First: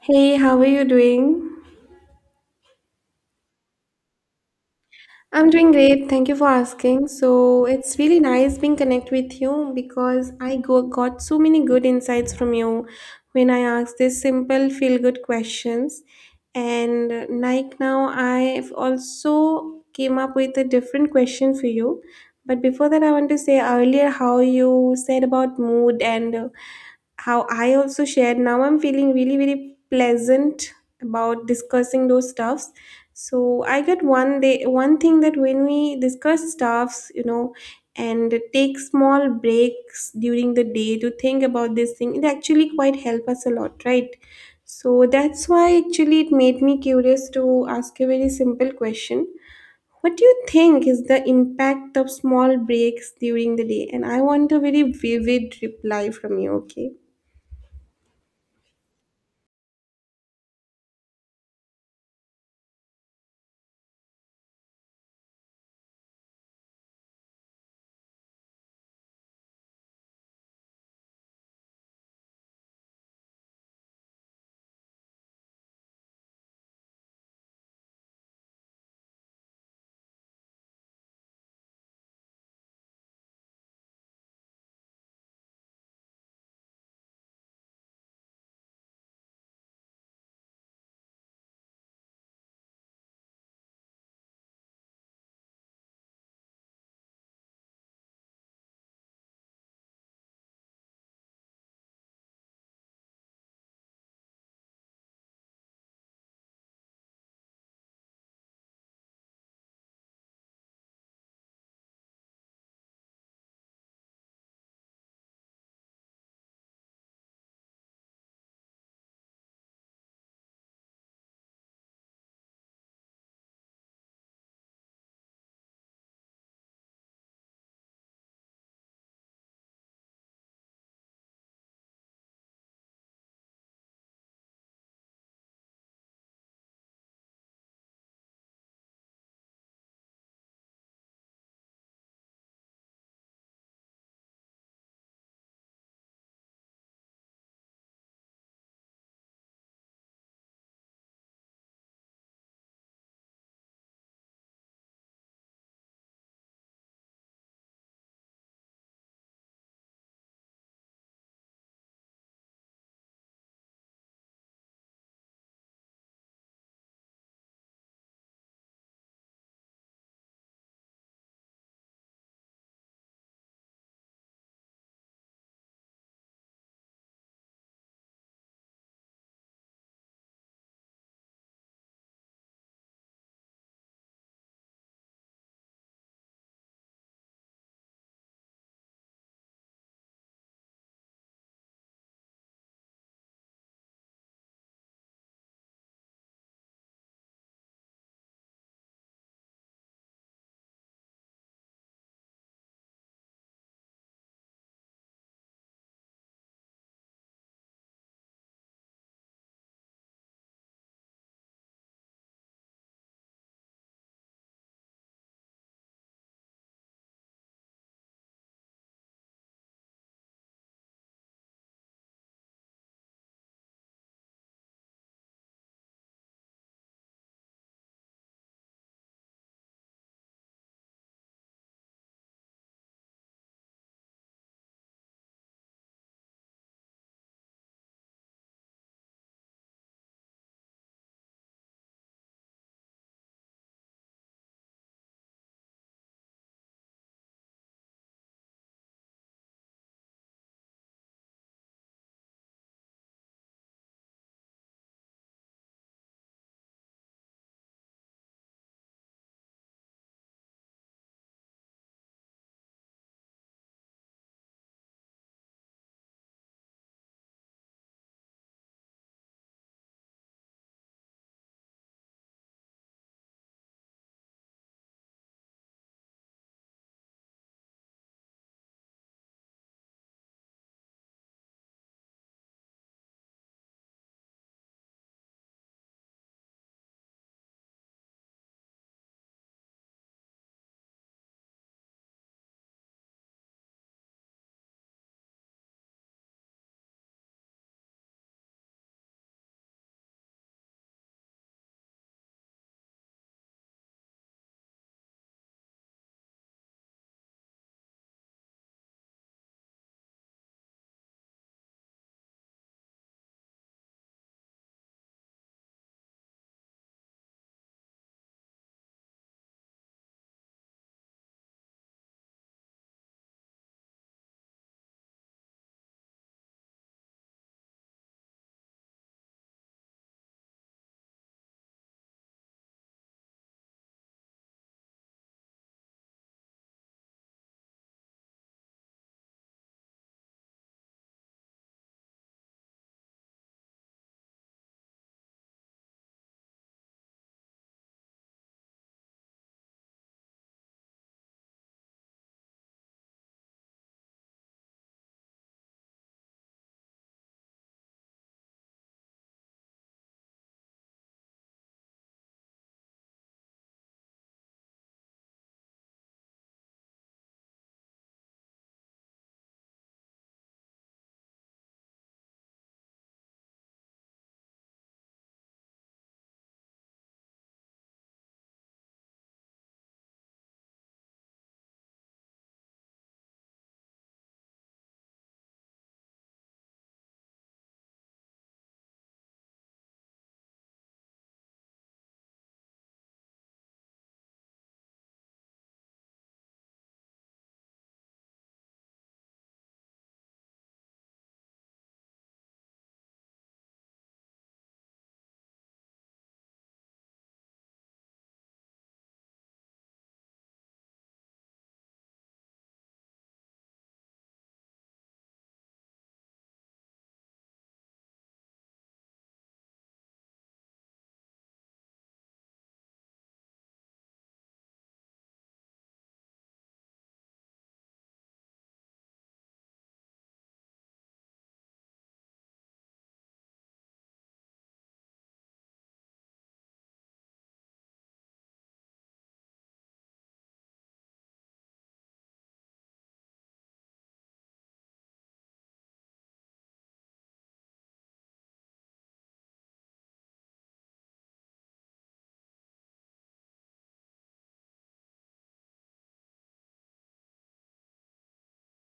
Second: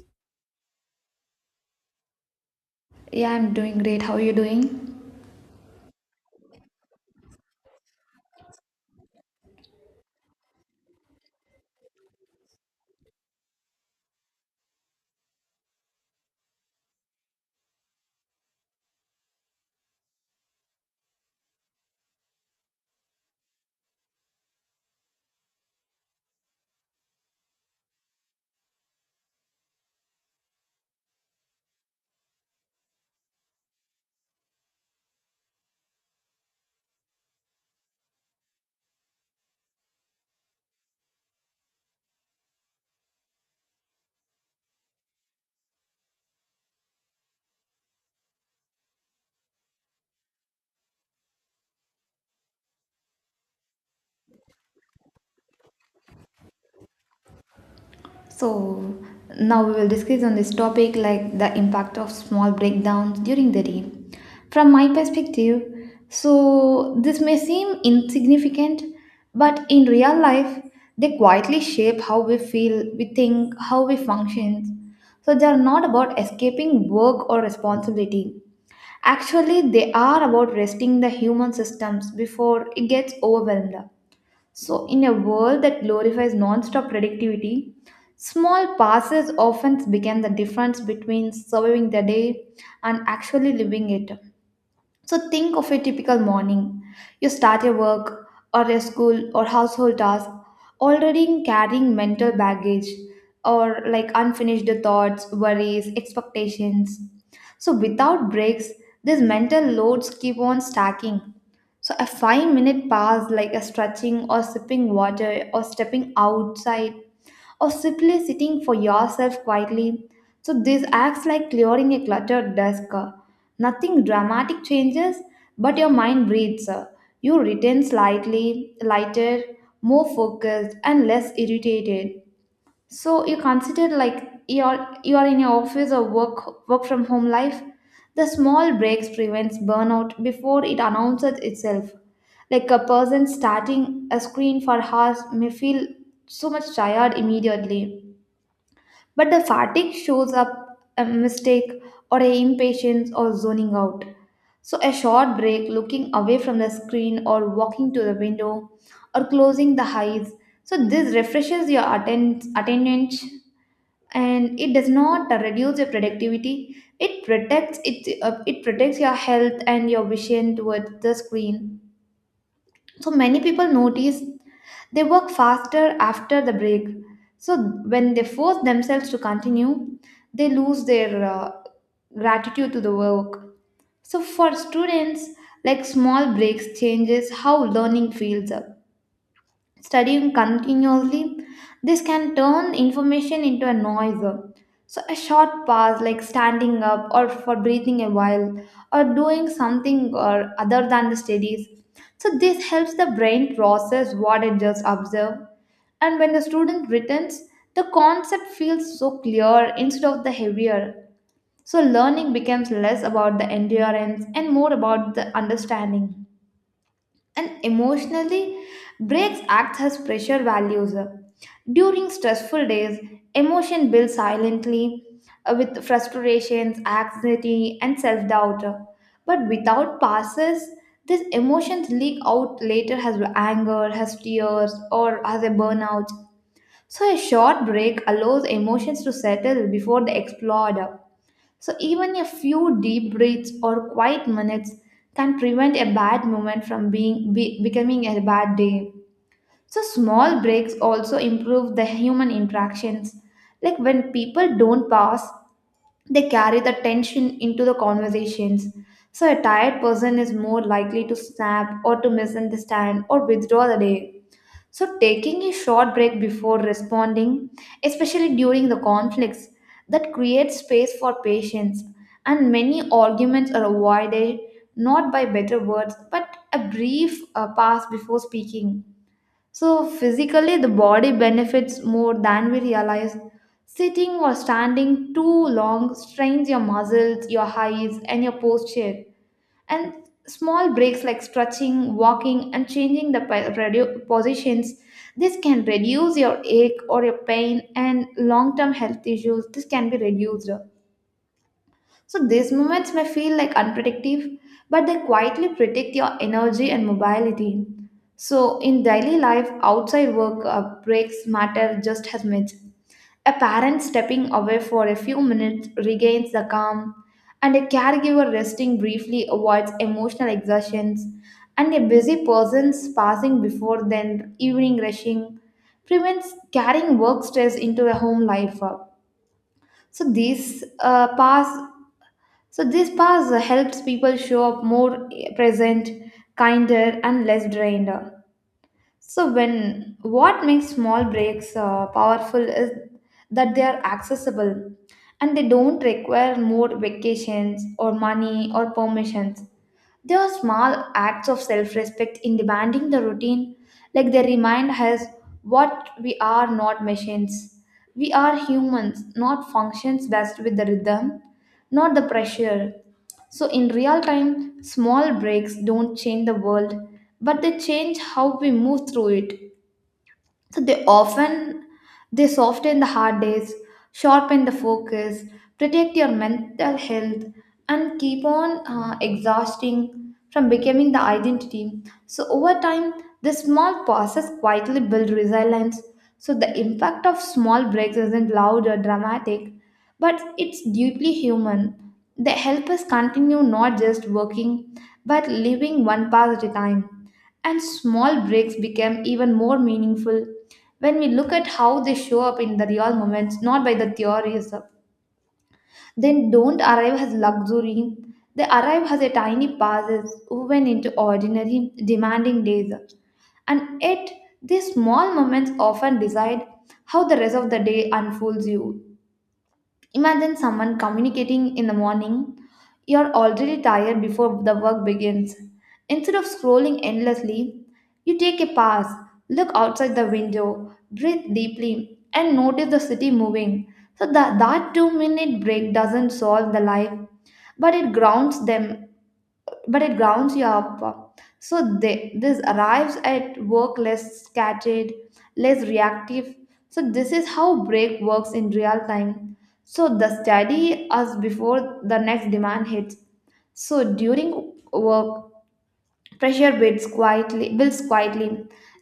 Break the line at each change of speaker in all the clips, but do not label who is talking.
Hey, how are you doing?
Yeah, I'm doing great. How are you doing?
I'm doing great. Thank you for asking. So, it's really nice being connected with you because got so many good insights from you when I asked these simple feel good questions. And like now, I've also came up with a different question for you. But before that, I want to say earlier how you said about mood and how I also shared. Now I'm feeling really, really pleasant about discussing those stuffs. So I get one day one thing that when we discuss stuffs, you know, and take small breaks during the day to think about this thing, it actually quite help us a lot, right? So that's why actually it made me curious to ask a very simple question. What do you think is the impact of small breaks during the day? And I want a very vivid reply from you, okay?
So, now we will discuss on this topic like the impact of small breakdowns during the day. From my perspective, so this may seem insignificant, but in real life, they quietly shape how we feel, we think, how we function. So, they are not about escaping work or responsibility. Actually, they are about resting the human systems before it gets overwhelmed. So, in a world that glorifies non-stop productivity, small passes often become the difference between surviving the day and actually living it. So, think of a typical morning. You start your work or a school or household task already carrying mental baggage or like unfinished thoughts, worries, expectations. So, without breaks, these mental loads keep on stacking, so a 5 minute pass like a stretching or sipping water or stepping outside or simply sitting for yourself quietly. So this acts like clearing a cluttered desk. Nothing dramatic changes, but your mind breathes. You return slightly lighter, more focused and less irritated. So you consider like you're in your office or work from home life. The small breaks prevents burnout before it announces itself. Like a person starting a screen for hours may feel so much tired immediately, but the fatigue shows up a mistake or a impatience or zoning out. So a short break, looking away from the screen or walking to the window or closing the eyes. So this refreshes your attention, and it does not reduce your productivity, it protects it, it protects your health and your vision towards the screen. So many people notice they work faster after the break. So when they force themselves to continue, they lose their gratitude to the work. So for students, like small breaks changes how learning feels. Studying continuously, this can turn information into a noise. So, a short pause, like standing up or for breathing a while, or doing something or other than the studies. So, this helps the brain process what it just observed. And when the student returns, the concept feels so clear instead of the heavier. So, learning becomes less about the endurance and more about the understanding. And emotionally, breaks act as pressure values during stressful days. Emotion builds silently, with frustrations, anxiety and self-doubt, but without passes these emotions leak out later as anger, as tears or as a burnout. So a short break allows emotions to settle before they explode. So, even a few deep breaths or quiet minutes can prevent a bad moment from becoming a bad day. So, small breaks also improve the human interactions. Like when people don't pause, they carry the tension into the conversations. So, a tired person is more likely to snap or to misunderstand or withdraw the day. So, taking a short break before responding, especially during the conflicts, that creates space for patience. And many arguments are avoided not by better words but a brief pause before speaking. So, physically, the body benefits more than we realize. Sitting or standing too long strains your muscles, your eyes, and your posture. And small breaks like stretching, walking and changing the positions, this can reduce your ache or your pain, and long term health issues this can be reduced. So these moments may feel like unpredictable, but they quietly predict your energy and mobility. So in daily life, outside work, breaks matter just as much. A parent stepping away for a few minutes regains the calm, and a caregiver resting briefly avoids emotional exertions, and a busy person's passing before then evening rushing prevents carrying work stress into a home life. So these pass so this pass helps people show up more present, kinder, and less drained. So when what makes small breaks powerful is that they are accessible, and they don't require more vacations or money or permissions. They are small acts of self-respect in demanding the routine, like they remind us what we are not machines. We are humans, not functions best with the rhythm, not the pressure. So, in real time, small breaks don't change the world, but they change how we move through it. So, they often they soften the hard days, sharpen the focus, protect your mental health, and keep on exhausting from becoming the identity. So, over time, the small pauses quietly build resilience. So, the impact of small breaks isn't loud or dramatic, but it's deeply human. They help us continue not just working, but living one path at a time. And small breaks become even more meaningful when we look at how they show up in the real moments, not by the theories, then don't arrive as luxury. They arrive as a tiny pauses woven into ordinary, demanding days. And yet, these small moments often decide how the rest of the day unfolds you. Imagine someone communicating in the morning. You're already tired before the work begins. Instead of scrolling endlessly, you take a pass, look outside the window, breathe deeply, and notice the city moving. So that 2 minute break doesn't solve the life, but it grounds them, but it grounds you up. So they, this arrives at work less scattered, less reactive. So this is how break works in real time. So the study us before the next demand hits. So during work, pressure builds quietly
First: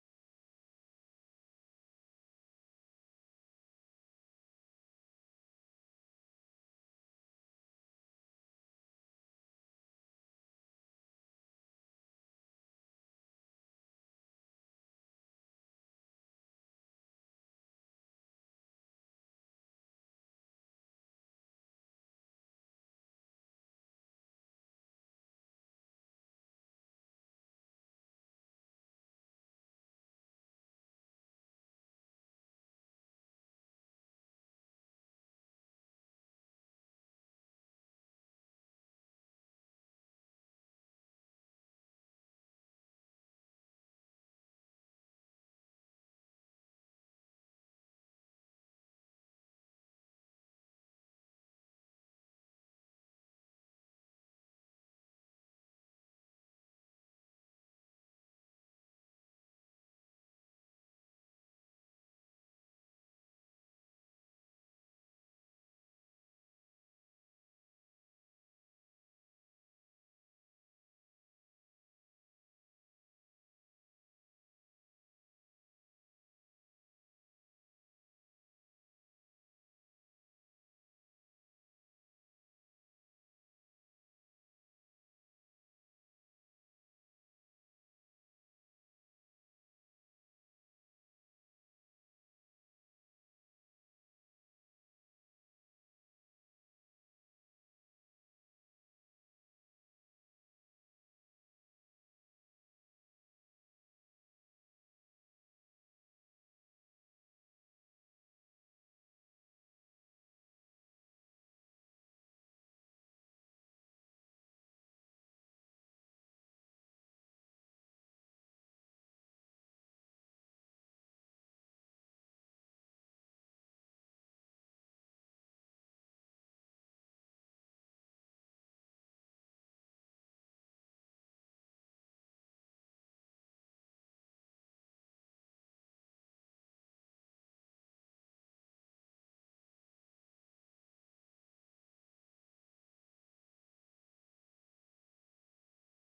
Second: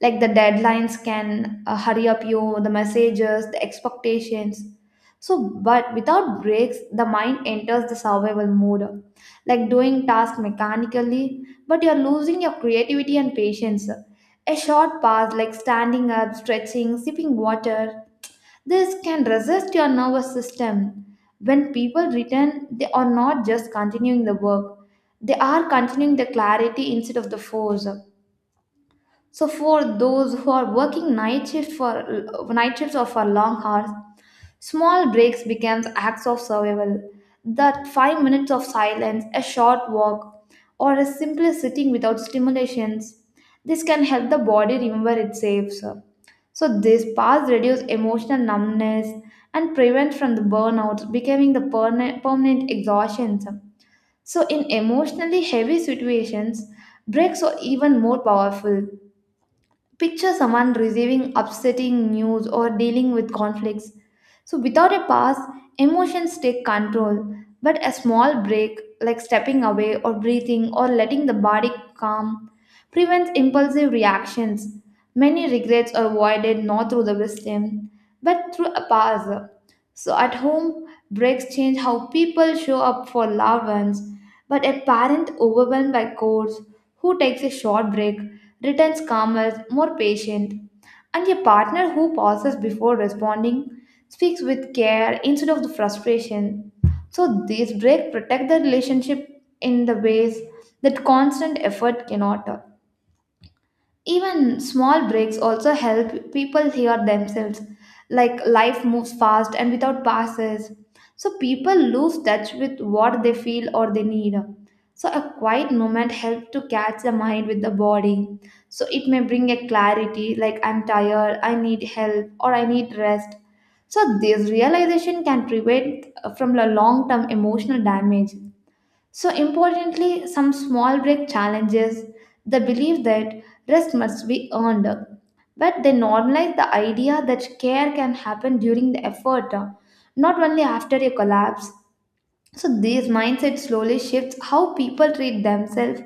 like the deadlines can hurry up you, the messages, the expectations. So but without breaks the mind enters the survival mode, like doing tasks mechanically, but you're losing your creativity and patience. A short pause like standing up, stretching, sipping water, this can resist your nervous system. When people return, they are not just continuing the work, they are continuing the clarity instead of the force. So, for those who are working night shifts or for long hours, small breaks became acts of survival. That 5 minutes of silence, a short walk, or a simple sitting without stimulations, this can help the body remember it's safe, sir. So this pause reduce emotional numbness and prevent from the burnout becoming the permanent exhaustion, sir. So in emotionally heavy situations, breaks are even more powerful. Picture someone receiving upsetting news or dealing with conflicts. So, without a pause, emotions take control, but a small break, like stepping away or breathing or letting the body calm, prevents impulsive reactions. Many regrets are avoided not through the wisdom, but through a pause. So, at home, breaks change how people show up for loved ones, but a parent overwhelmed by chores who takes a short break, returns calmer, more patient, and a partner who pauses before responding, speaks with care instead of the frustration. So these breaks protect the relationship in the ways that constant effort cannot. Even small breaks also help people hear themselves, like life moves fast and without pauses. So people lose touch with what they feel or they need. So a quiet moment helps to catch the mind with the body. So it may bring a clarity like I'm tired, I need help, or I need rest. So this realization can prevent from a long-term emotional damage. So, importantly, some small break challenges the belief that rest must be earned, but they normalize the idea that care can happen during the effort, not only after a collapse. So these mindset slowly shifts how people treat themselves,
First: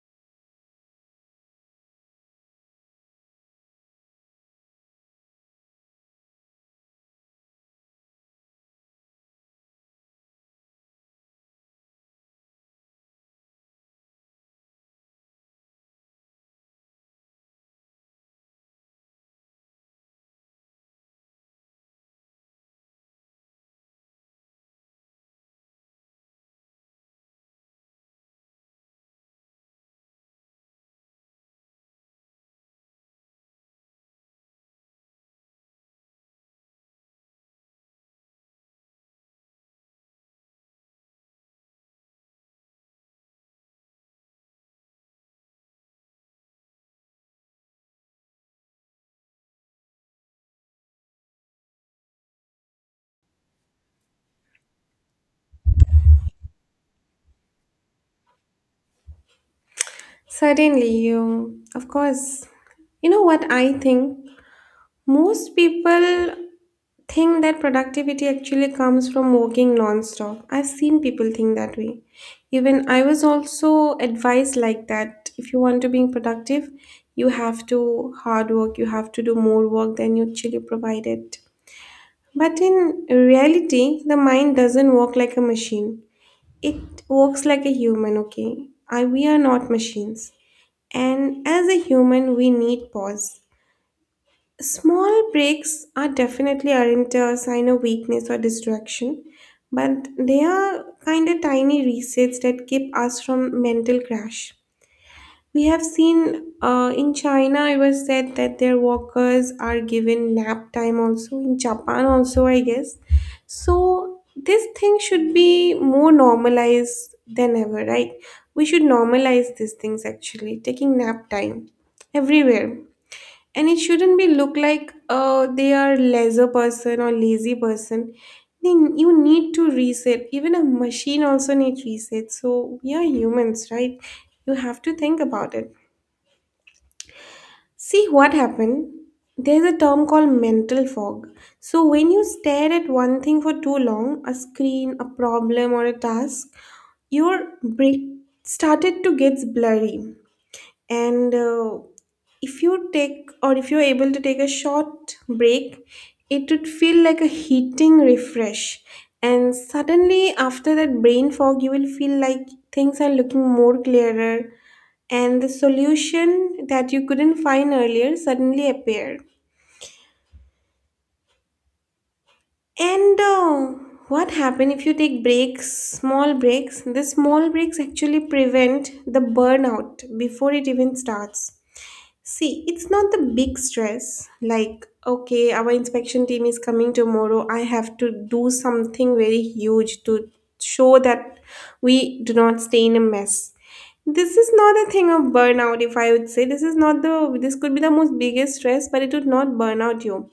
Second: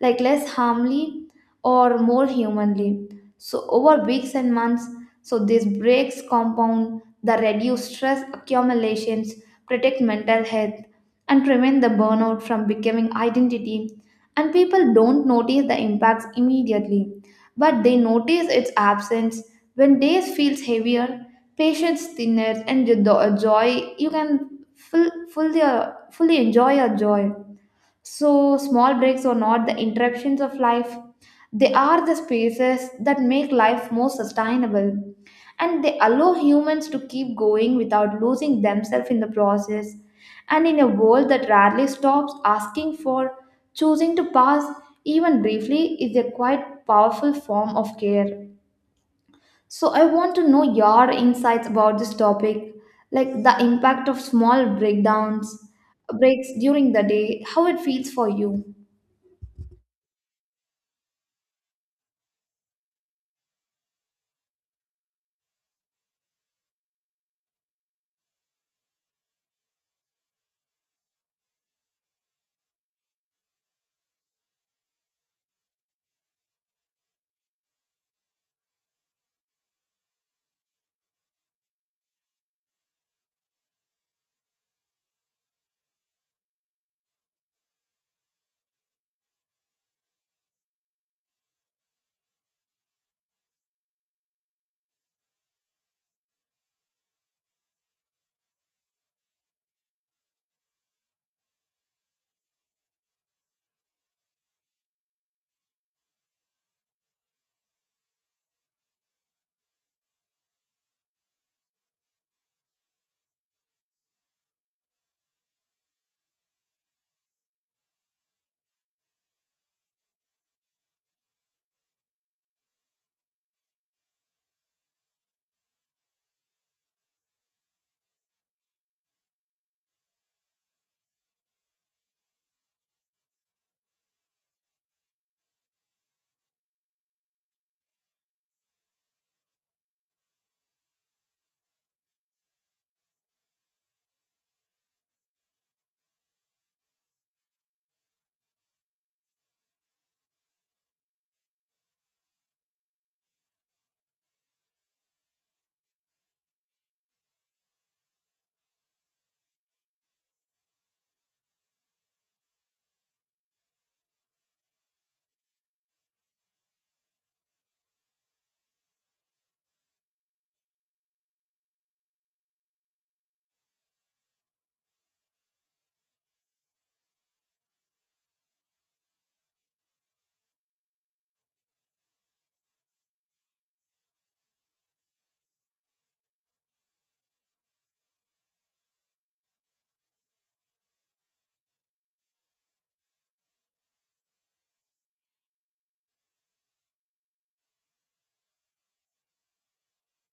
like less harmly or more humanly. So over weeks and months, so these breaks compound the reduced stress accumulations, protect mental health, and prevent the burnout from becoming identity. And people don't notice the impacts immediately, but they notice its absence when days feels heavier, patience thinner, and the joy you can full, fully, fully enjoy your joy. So, small breaks are not the interruptions of life, they are the spaces that make life more sustainable. And they allow humans to keep going without losing themselves in the process. And in a world that rarely stops asking for, choosing to pass, even briefly, is a quite powerful form of care. So, I want to know your insights about this topic, like the impact of small breakdowns, breaks during the day, how it feels for you.
Certainly, you, of course. You know what I think? Most people think that productivity actually comes from working non-stop. I've seen people think that way. Even I was also advised like that. If you want to be productive, you have to hard work, you have to do more work than you actually provided. But in reality, the mind doesn't work like a machine. It works like a human, okay? We are not machines, and as a human, we need pause. Small breaks are definitely aren't a sign of weakness or distraction, but they are kind of tiny resets that keep us from mental crash. We have seen in China, it was said that their workers are given nap time also, in Japan also, I guess. So, this thing should be more normalized than ever, right? We should normalize these things actually, taking nap time everywhere. And it shouldn't be look like they are lesser person or lazy person. Then you need to reset. Even a machine also needs reset. So we are humans, right? You have to think about it. See what happened? There's a term called mental fog. So, when you stare at one thing for too long, a screen, a problem, or a task, your brain started to get blurry and if you take or if you're able to take a short break, it would feel like a heating refresh, and suddenly after that brain fog you will feel like things are looking more clearer, and the solution that you couldn't find earlier suddenly appear and What happen if you take breaks, small breaks, the small breaks actually prevent the burnout before it even starts. See, it's not the big stress like, okay, our inspection team is coming tomorrow. I have to do something very huge to show that we do not stay in a mess. This is not a thing of burnout, if I would say. This is not the, this could be the most biggest stress, but it would not burn out you.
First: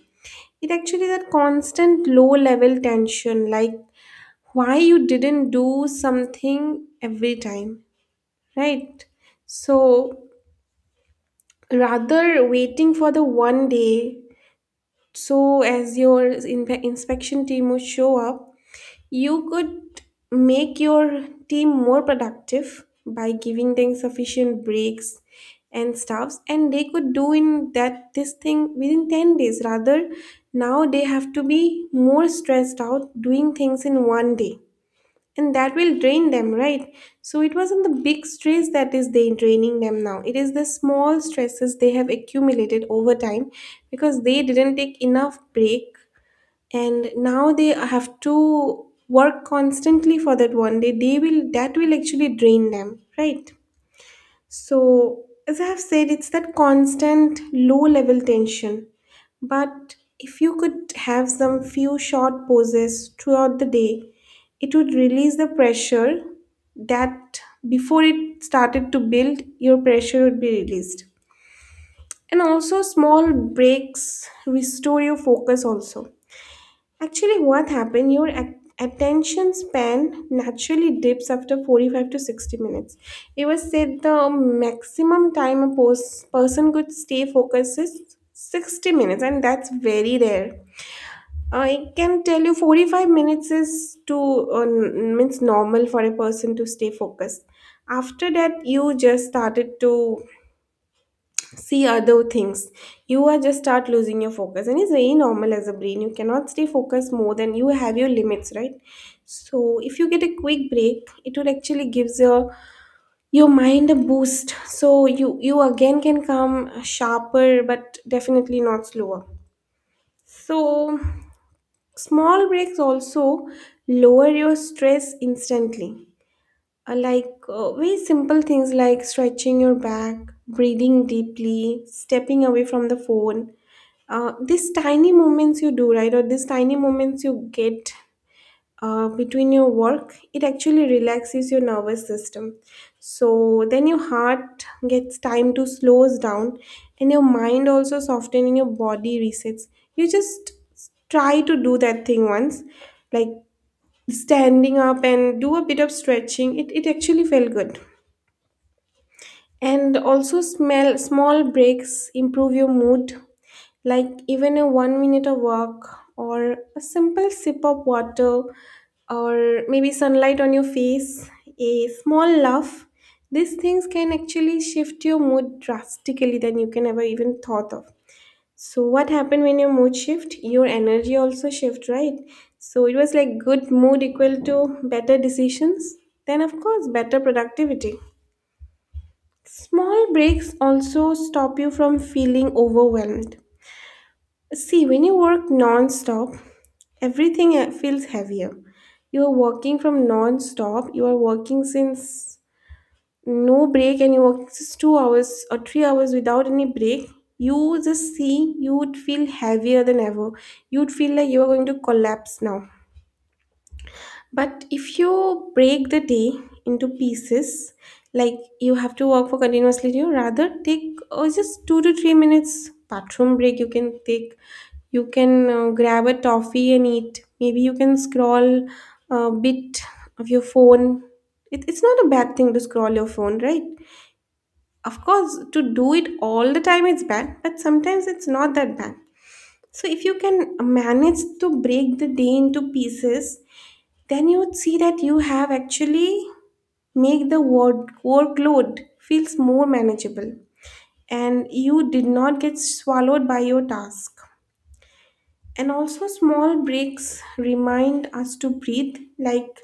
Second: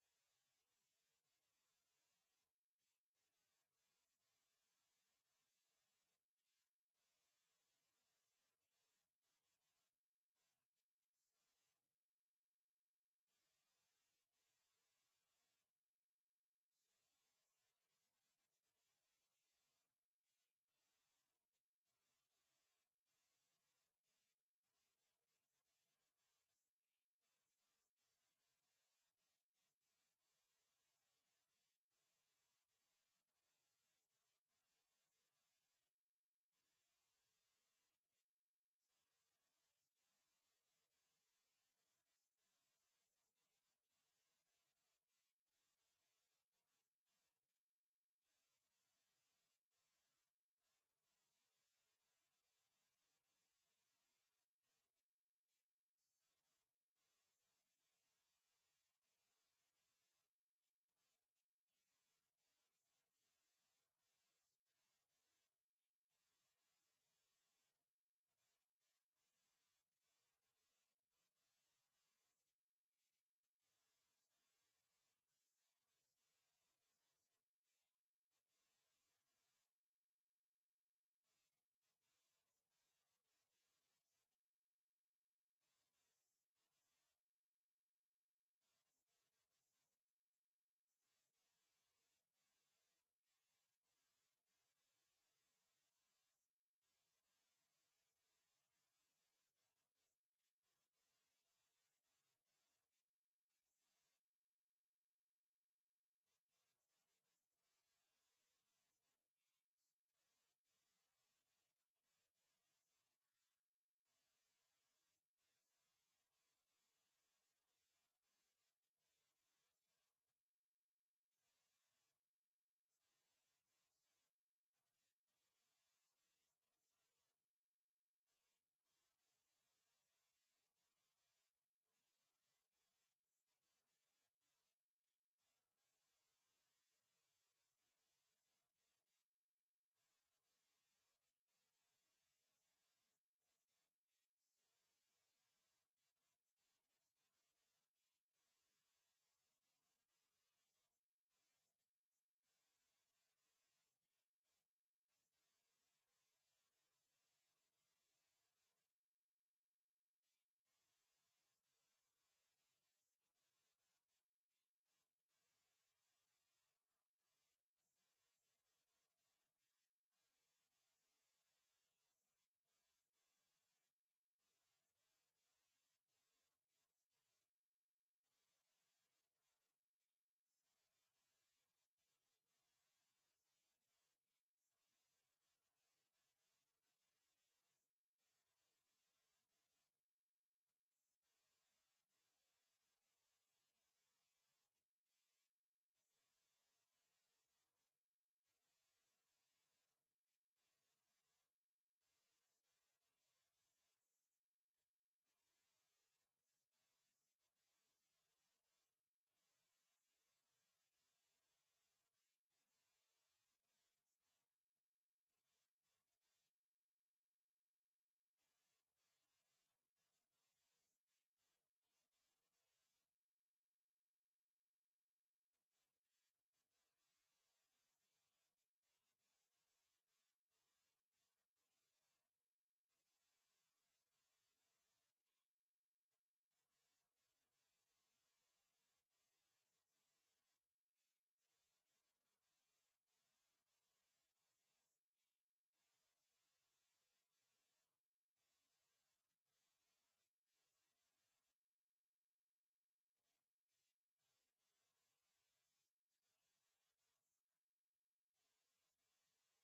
It actually that constant low level tension, like why you didn't do something every time, right? So rather waiting for the one day so as your inspection team would show up, you could make your team more productive by giving them sufficient breaks and stuffs, and they could do in that this thing within 10 days. Rather, now they have to be more stressed out doing things in one day, and that will drain them, right? So it wasn't the big stress that is they draining them, now it is the small stresses they have accumulated over time because they didn't take enough break, and now they have to work constantly for that one day, they will that will actually drain them, right? So, as I have said, it's that constant low level tension. But if you could have some few short pauses throughout the day, it would release the pressure that, before it started to build, your pressure would be released. And also, small breaks restore your focus, also. Actually, what happened? Your attention span naturally dips after 45 to 60 minutes. It was said the maximum time a person could stay focused is 60 minutes, and that's very rare. I can tell you 45 minutes is too means normal for a person to stay focused. After that, you just started to see other things, you are just start losing your focus, and it's very normal, as a brain you cannot stay focused more than you have your limits, right? So if you get a quick break, it would actually gives your mind a boost, so you again can come sharper but definitely not slower. So small breaks also lower your stress instantly. Very simple things like stretching your back, breathing deeply, stepping away from the phone, these tiny moments you do right, or these tiny moments you get between your work, it actually relaxes your nervous system. So then your heart gets time to slows down, and your mind also softens and your body resets. You just try to do that thing once, like standing up and do a bit of stretching, it actually felt good. And also smell small breaks improve your mood, like even a 1 minute of walk or a simple sip of water or maybe sunlight on your face, a small laugh. These things can actually shift your mood drastically than you can ever even thought of. So what happened when your mood shift? Your energy also shift, right? So it was like good mood equal to better decisions, then of course better productivity. Small breaks also stop you from feeling overwhelmed. See, when you work non stop, everything feels heavier. You are working from non stop, you are working since no break, and you work just 2 hours or 3 hours without any break. You just see, you would feel heavier than ever. You'd feel like you are going to collapse now. But if you break the day into pieces, like you have to work for continuously, you rather take oh, just 2 to 3 minutes bathroom break. You can take, you can grab a toffee and eat. Maybe you can scroll a bit of your phone. It's not a bad thing to scroll your phone, right? Of course, to do it all the time it's bad, but sometimes it's not that bad. So if you can manage to break the day into pieces, then you'd see that you have actually workload feels more manageable, and you did not get swallowed by your task. And also small breaks remind us to breathe, like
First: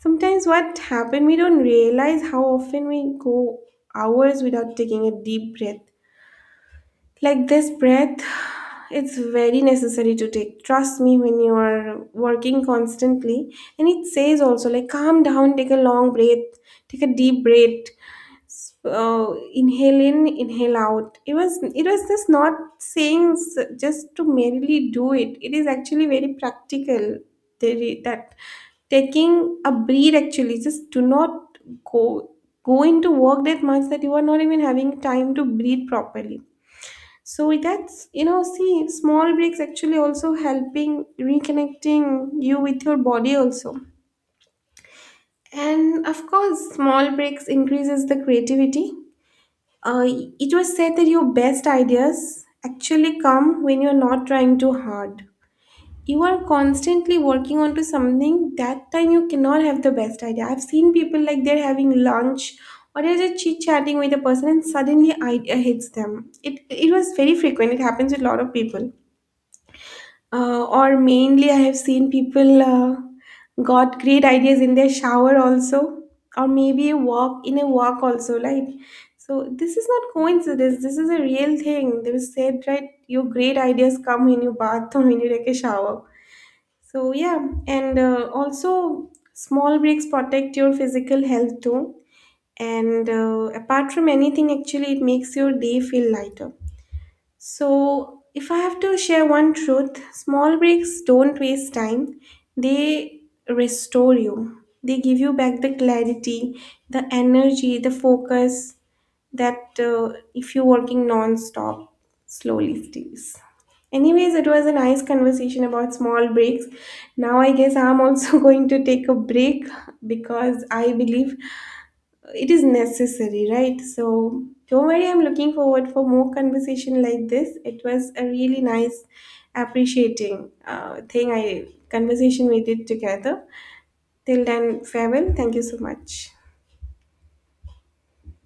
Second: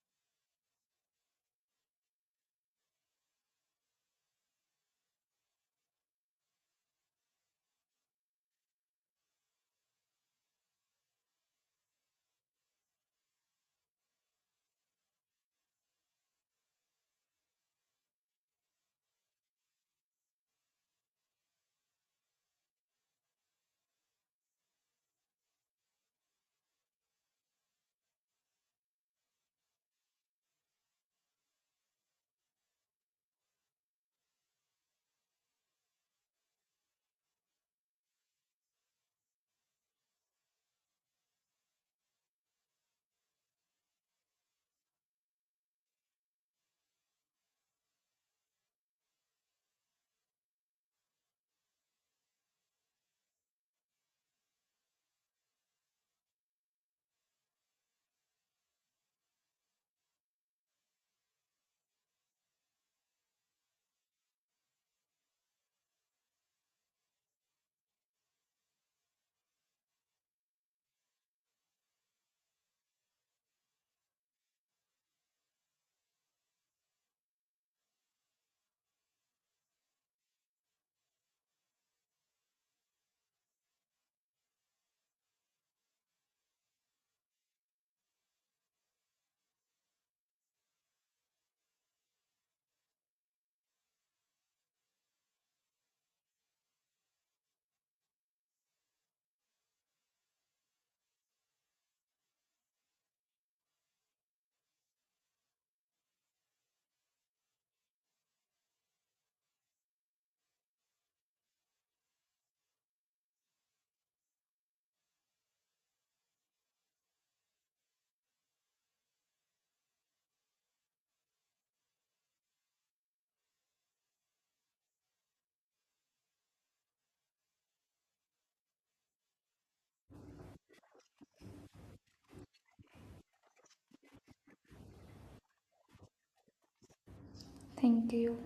sometimes what happen we don't realize how often we go hours without taking a deep breath. Like this breath, it's very necessary to take. Trust me, when you are working constantly, and it says also like calm down, take a long breath, take a deep breath, so inhale in, inhale out. It was just not just to merely do it. It is actually very practical. That taking a breathe actually just do not go go into work that much that you are not even having time to breathe properly. So that's, you know, see, small breaks actually also helping reconnecting you with your body also. And of course, small breaks increases the creativity. Uh, it was said that your best ideas actually come when you're not trying too hard. You are constantly working onto something, that time you cannot have the best idea. I've seen people like they're having lunch or they're just chit chatting with a person and suddenly idea hits them. It was very frequent, it happens with a lot of people, or mainly I have seen people got great ideas in their shower also, or maybe a walk in a walk also, like. So this is not coincidence, this is a real thing, they was said, right? Your great ideas come when you bath or when you take a shower. So yeah. and also small breaks protect your physical health too, and apart from anything actually it makes your day feel lighter. So, if I have to share one truth, small breaks don't waste time. They restore you. They give you back the clarity, the energy, the focus that, if you're working non-stop, slowly steals. Anyways, it was a nice conversation about small breaks. Now I guess I'm also going to take a break because I believe it is necessary, right? So don't worry, I'm looking forward for more conversation like this. It was a really nice appreciating thing I conversation we did together. Till then, farewell. Thank you so much.
Thank you.